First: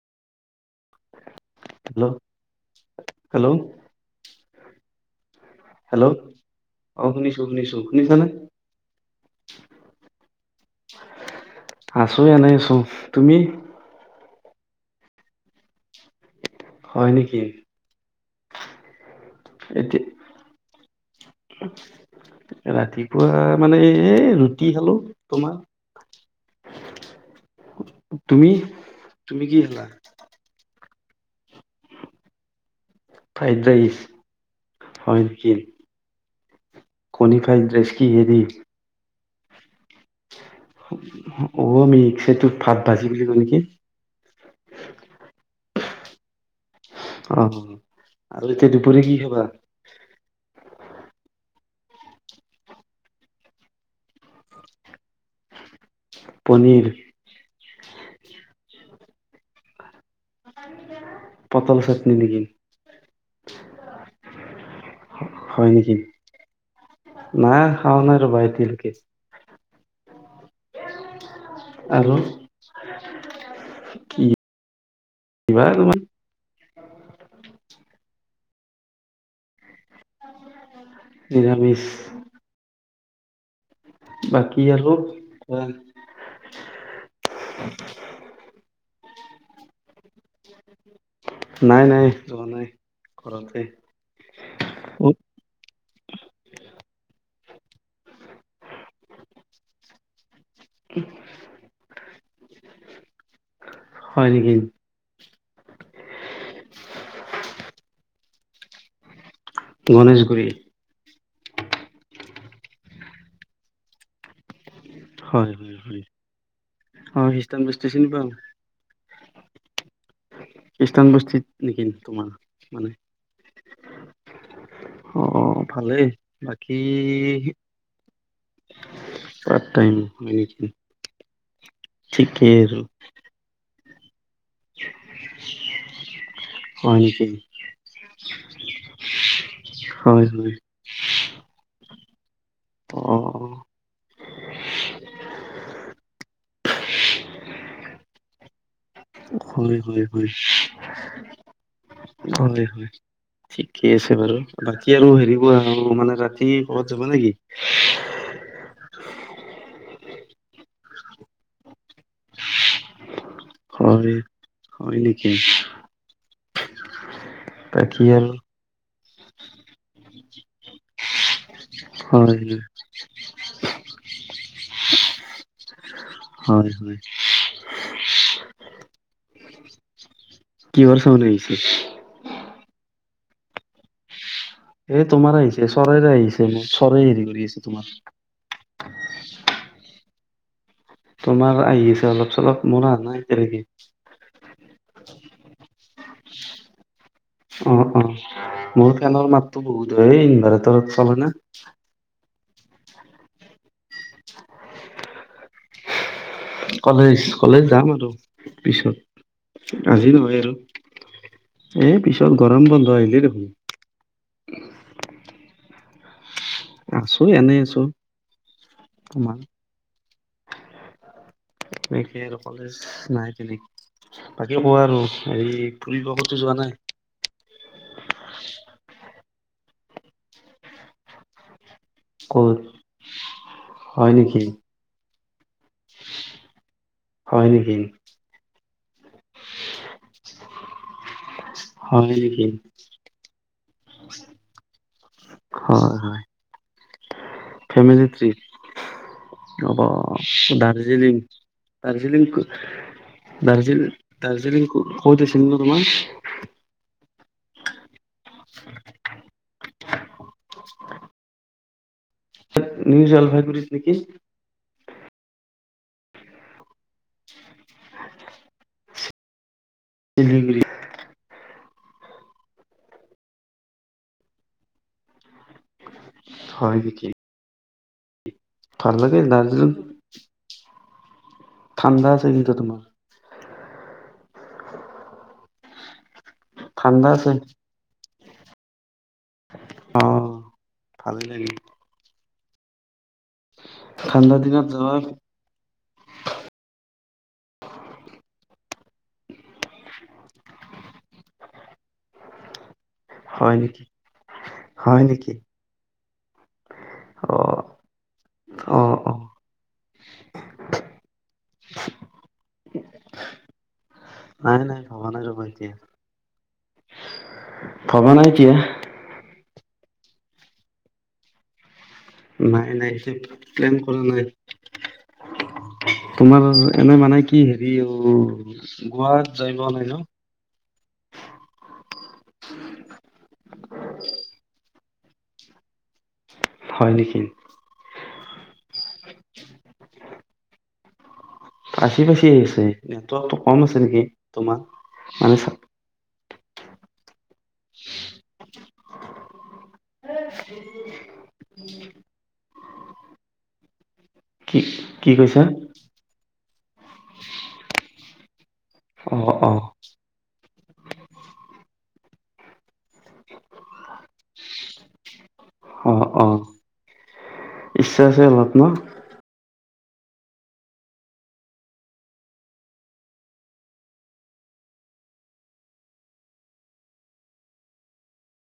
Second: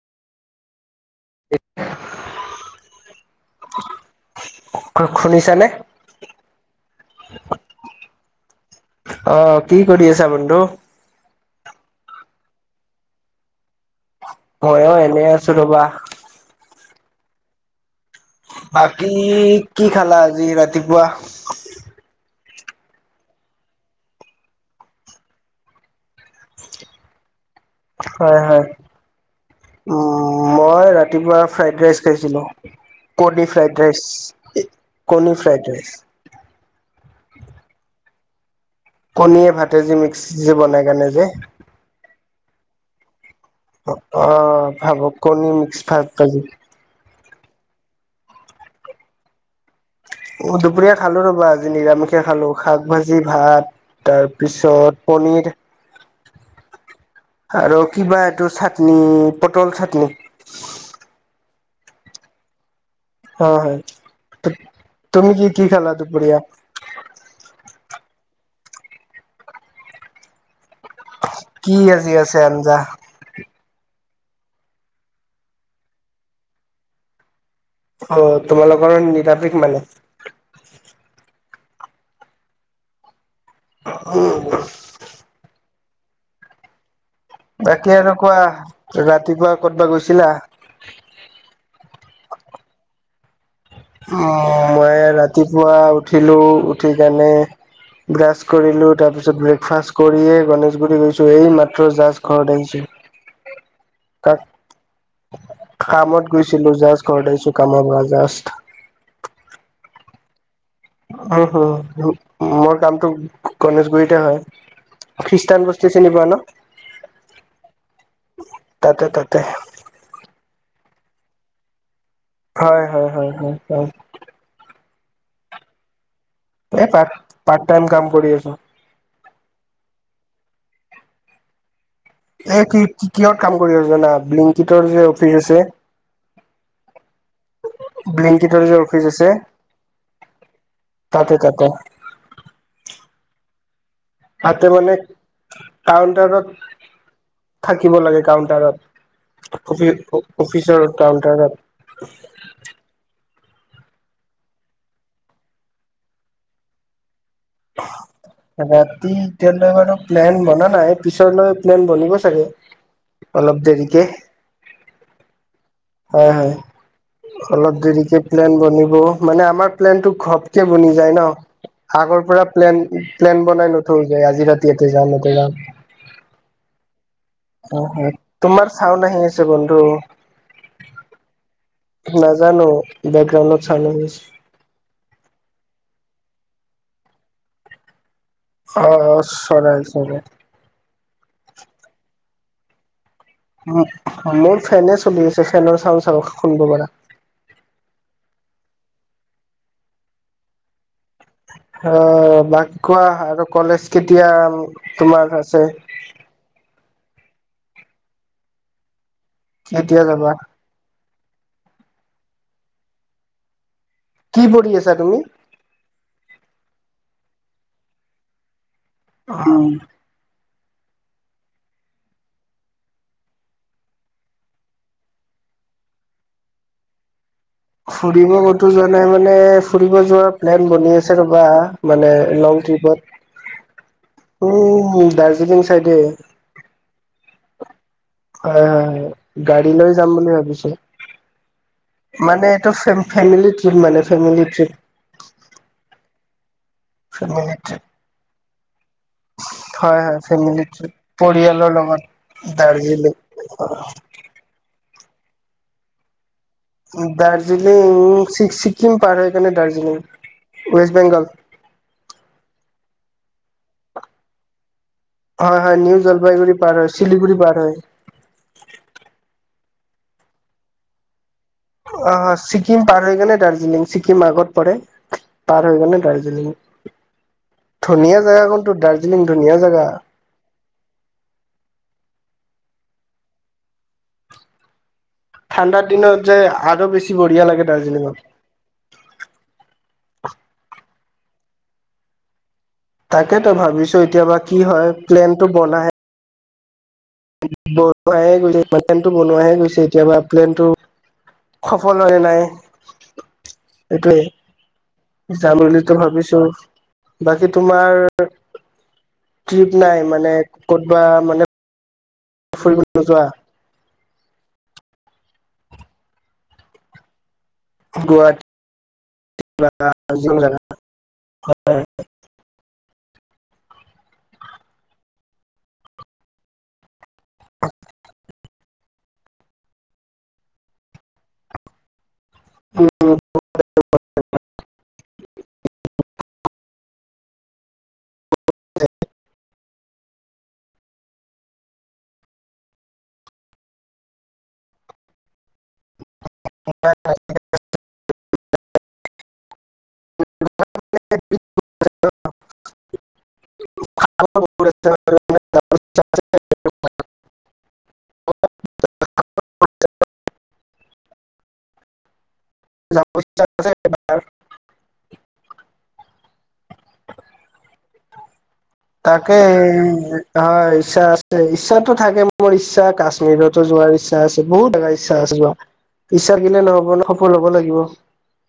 Hello? Hello? খুনি hello, ' অ শুনিছো শুনিছো শুনিছানে? [inaudible] অহ, কি কৰি আছা বন্ধু? আছো এনেই আছো, তুমি? ময়ো এনেই আছো ৰ'বা। হয় নিকি। বা কি কি খালা আজি ৰাতিপুৱা? ৰাতিপুৱা মানে এ ৰুটি খালো। তোমাৰ? হয় তুমি হয় তুমি কি খালা? উম। মই ৰাতিপুৱা ফ্ৰাইড ৰাইচ খাইছিলোঁ। কণী ফ্ৰাইড ৰাইচ, হয় কণী নেকি ফ্ৰাইড ৰাইচ। কণী ফ্ৰাইড ৰাইচ কি হেৰী? কণীয়ে ভাত। তে যে মিক্স, যে বনাই কেনে যে? টোত ভাত ভাজি বুলি ক'লি অ ভাৱক কণী মিক্স। থাকা যে। [unintelligible] অ আৰু এতিয়া দুপৰীয়া কি খাবা? দুপৰীয়া খালো ৰ'বা আজি নিৰামিষে খালো, শাক ভাজি ভাত তাৰপিছত পনীৰ। পনীৰ? আৰু কিবা এইটো চাটনি, পটল চাটনি। পতল চাটনি নেকি? হয়-হয়, তুমি কি-কি হয় খালা দুপৰীয়া? শুন আৰু ভাইতিৰ কেচ। [unintelligible] কি আজি আৰু আছে আঞ্জা? [unintelligible] অ তোমালোকৰ নিৰামিষ মানে? নিৰামিছ। বাকী আৰু? কুৱা? বাকী আৰু কোৱা? ৰাতিপুৱা কতবা গৈছিলা? নাই-নাই, যোৱা নাই ঘৰতে। অহ মই অ ৰাতিপুৱা উঠিলো, উঠি কানে ব্ৰাচ কৰিলো, তাৰপিছত ব্ৰেকফাষ্ট কৰিয়ে গণেশগুৰি গৈছো। এই মাত্ৰ জাষ্ট ঘৰত আহিছো। হয় নেকি কাক? কামত গৈছিলো, জাজ ঘৰত আহিছো, কামৰ পৰা জাষ্ট। গণেশগুৰি? উম হুম, মোৰ কামটো গণেশগুৰিতে হয়। হয় খ্ৰীষ্টান হয় বস্তি হয় চিনি পোৱা অ খ্ৰীষ্টান বস্তি চিনি পাওঁ ন? তাতে-তাতে। খ্ৰীষ্টানবস্তিত নেকিন? হয়-হয়-হয়-হয়-হয়। অ ভালেই। বাকী এই পাৰট পাত টাইম কাম কৰি আছো। ত পাৰ্ট টাইম হয় নেকি? এ ঠিকেই কি আৰু কি কিহৰ কাম কৰি আছ। কিমান টকাত ব্লিংকিটৰ যে অফিচ আছে হয় নেকি ব্লিংকটৰ যে অফিচ আছে হয় হয় তাতে তাতে। অ তাতে মানে কাউন্টাৰত থাকিব লাগে কাউন্টাৰত। হয় হয় হয় অফ অফিচৰ হয় কাউণ্টাৰত। হয় ঠিকে আছে বাৰু বাকী আৰু হেৰিবোৱা আৰু মানে ৰাতি ক'ত যাবা নেকি? ৰাতি এতিয়ালৈ বাৰু প্লেন বনা নাই পিছলৈ প্লেন বনিব চাগে। অলপ দেৰিকে হয় হয় নেকি? হয় হয় অলপ বাকী দেৰিকে আৰু প্লেন বনিব মানে আমাৰ প্লেনটো। দুখত বুনি যায় ন আগৰ পৰা হয় প্লেন প্লেন বনাই নথৈ যায় আজি ৰাতি ইয়াতে যাওঁ নতে যাওঁ। হয় হয় হয়। অ তোমাৰ চাউন্দ আহি আছে বন্ধু। কিহৰ চাউণ্ড আহিছে নাজানো বেকগ্ৰাউণ্ডত চাব লাগিছে। এ তোমাৰ আহিছে চৰাইৰে আহিছে মই চৰাই হেৰি কৰি আছে তোমাৰ। অ চৰা চৰাৰ। তোমাৰ আহি আছে অলপ চলপ মন নাই। এতিয়ালৈকে উ মোৰ ফেনে চলি আছে ফেনৰ চাউড চাউ শুনব পৰা। অ অ মোৰ ফেনৰ মাততো বহুত হয় ইনভেতৰ। হ'ব না। বাক কোৱা আৰু কলেজ কেতিয়া তোমাৰ আছে? কলেজ কলেজ যাম আৰু পিছত। কেতিয়া আজি যাবা নহয় আৰু এ পিছত গৰম বন্ধ আহিলেই দেখোন। কি পঢ়ি আছা তুমি? আছো এনেই আছো। অ একে আৰু কলে নাই পিনি বাকি কোৱা আৰু হে ফৰিব কত যোৱা নাই। ফুৰিব ক'তো যোৱা নাই মানে। মানে ফুৰিব যোৱাৰ প্লেন বনি আছে ৰ'বা। মানে ক'ত লং হয় নেকি ট্ৰিপত উম দাজ। কি কৰিছা। তাকে হয় নেকি? হয় হয় গাড়ী লৈ যাম বুলি ভাবিছো। হয় নেকি মানে এইটো ফেমিলি ট্ৰিপ মানে ফেমিলি ট্ৰিপ। হয় হয় ফেমিলি ট্ৰিপ ফেমিলি থ্ৰ্ৰীপ। হ'ব হয় হয় ফেমিলি ট্ৰিপ দাৰ্জিলিং, পৰিয়ালৰ লগত দাৰ্জিলিং দাৰ্জিলিং দ্জিলং দাৰ্জিলিং ক। ক'ত আছিল ন তোমাৰ। দাৰ্জিলিং। ছিকিম পাৰ। সেইফালে দাৰ্জিলিং, ৱেষ্ট বেংগল। নিউ জলফাইগুৰি নেকি। হয় হয়, নিউ জলপাইগুৰি পাৰ হয় শিলিগুৰি পাৰ হয়। চিলিগুৰি। অ, ছিকিম পাৰ হৈ গলে ন দাৰ্জিলিং ছিকিম আগত পৰে। পাৰ হৈ গৈ কেনে দাৰ্জিলিং। হয় নেকি ধুনীয়া। জেগা, কোনটো ভাল লাগে দাৰ্জিলিং ধুনীয়া জেগা। ঠাণ্ডা আছে কি তোমাৰ। ঠাণ্ডাৰ দিনত। ঠাণ্ডা আছে [unintelligible] অ ভালেই লাগে। তাকেতো ভাবিছো ঠাণ্ডা এতিয়াবা কি দিনত হয় যোৱা প্লেনটো বনাহে। বনোৱে গৈছে পলেনটো বনোৱাহে গৈছে এতিয়াবা প্লেনটো সফল হয় নাই। হয় নেকি হয় নেকি এইটোৱে জানো। ভাবিছো। অ বাকী তোমাৰ অ অ ট্ৰিপ নাই মানে ক'তবা মানে। ফুৰিব নোযোৱা। নাই নাই ভবা নাই বাৰু এতিয়া। ভবা নাই কিয়? জ জ হয় [unintelligible] নাই নাই। কৰা নাই, তোমাৰ এনে মানে কি হেৰি অ গোৱাত যাই পোৱা নাই ন। উ [unintelligible] [unintelligible] হয় নেকি! হয়। পচি পাচি আহ আছে নেটৱৰ্কটো কম আছে নেকি তোমাৰ মানে। [unintelligible] [inaudible] [unintelligible] [unintelligible] কি কি কৈছা [unintelligible] অ অ এবাৰ অ অ ইচ্ছা আছে অলপ মান তাকে হয় ইচ্ছা আছে ইচ্ছাতো থাকে মোৰ ইচ্ছা কাশ্মীৰতো যোৱাৰ ইচ্ছা আছে বহুত জাগা ইচ্ছা আছে যোৱা ইচ্ছা থাকিলে নহ'ব সফল হব লাগিব।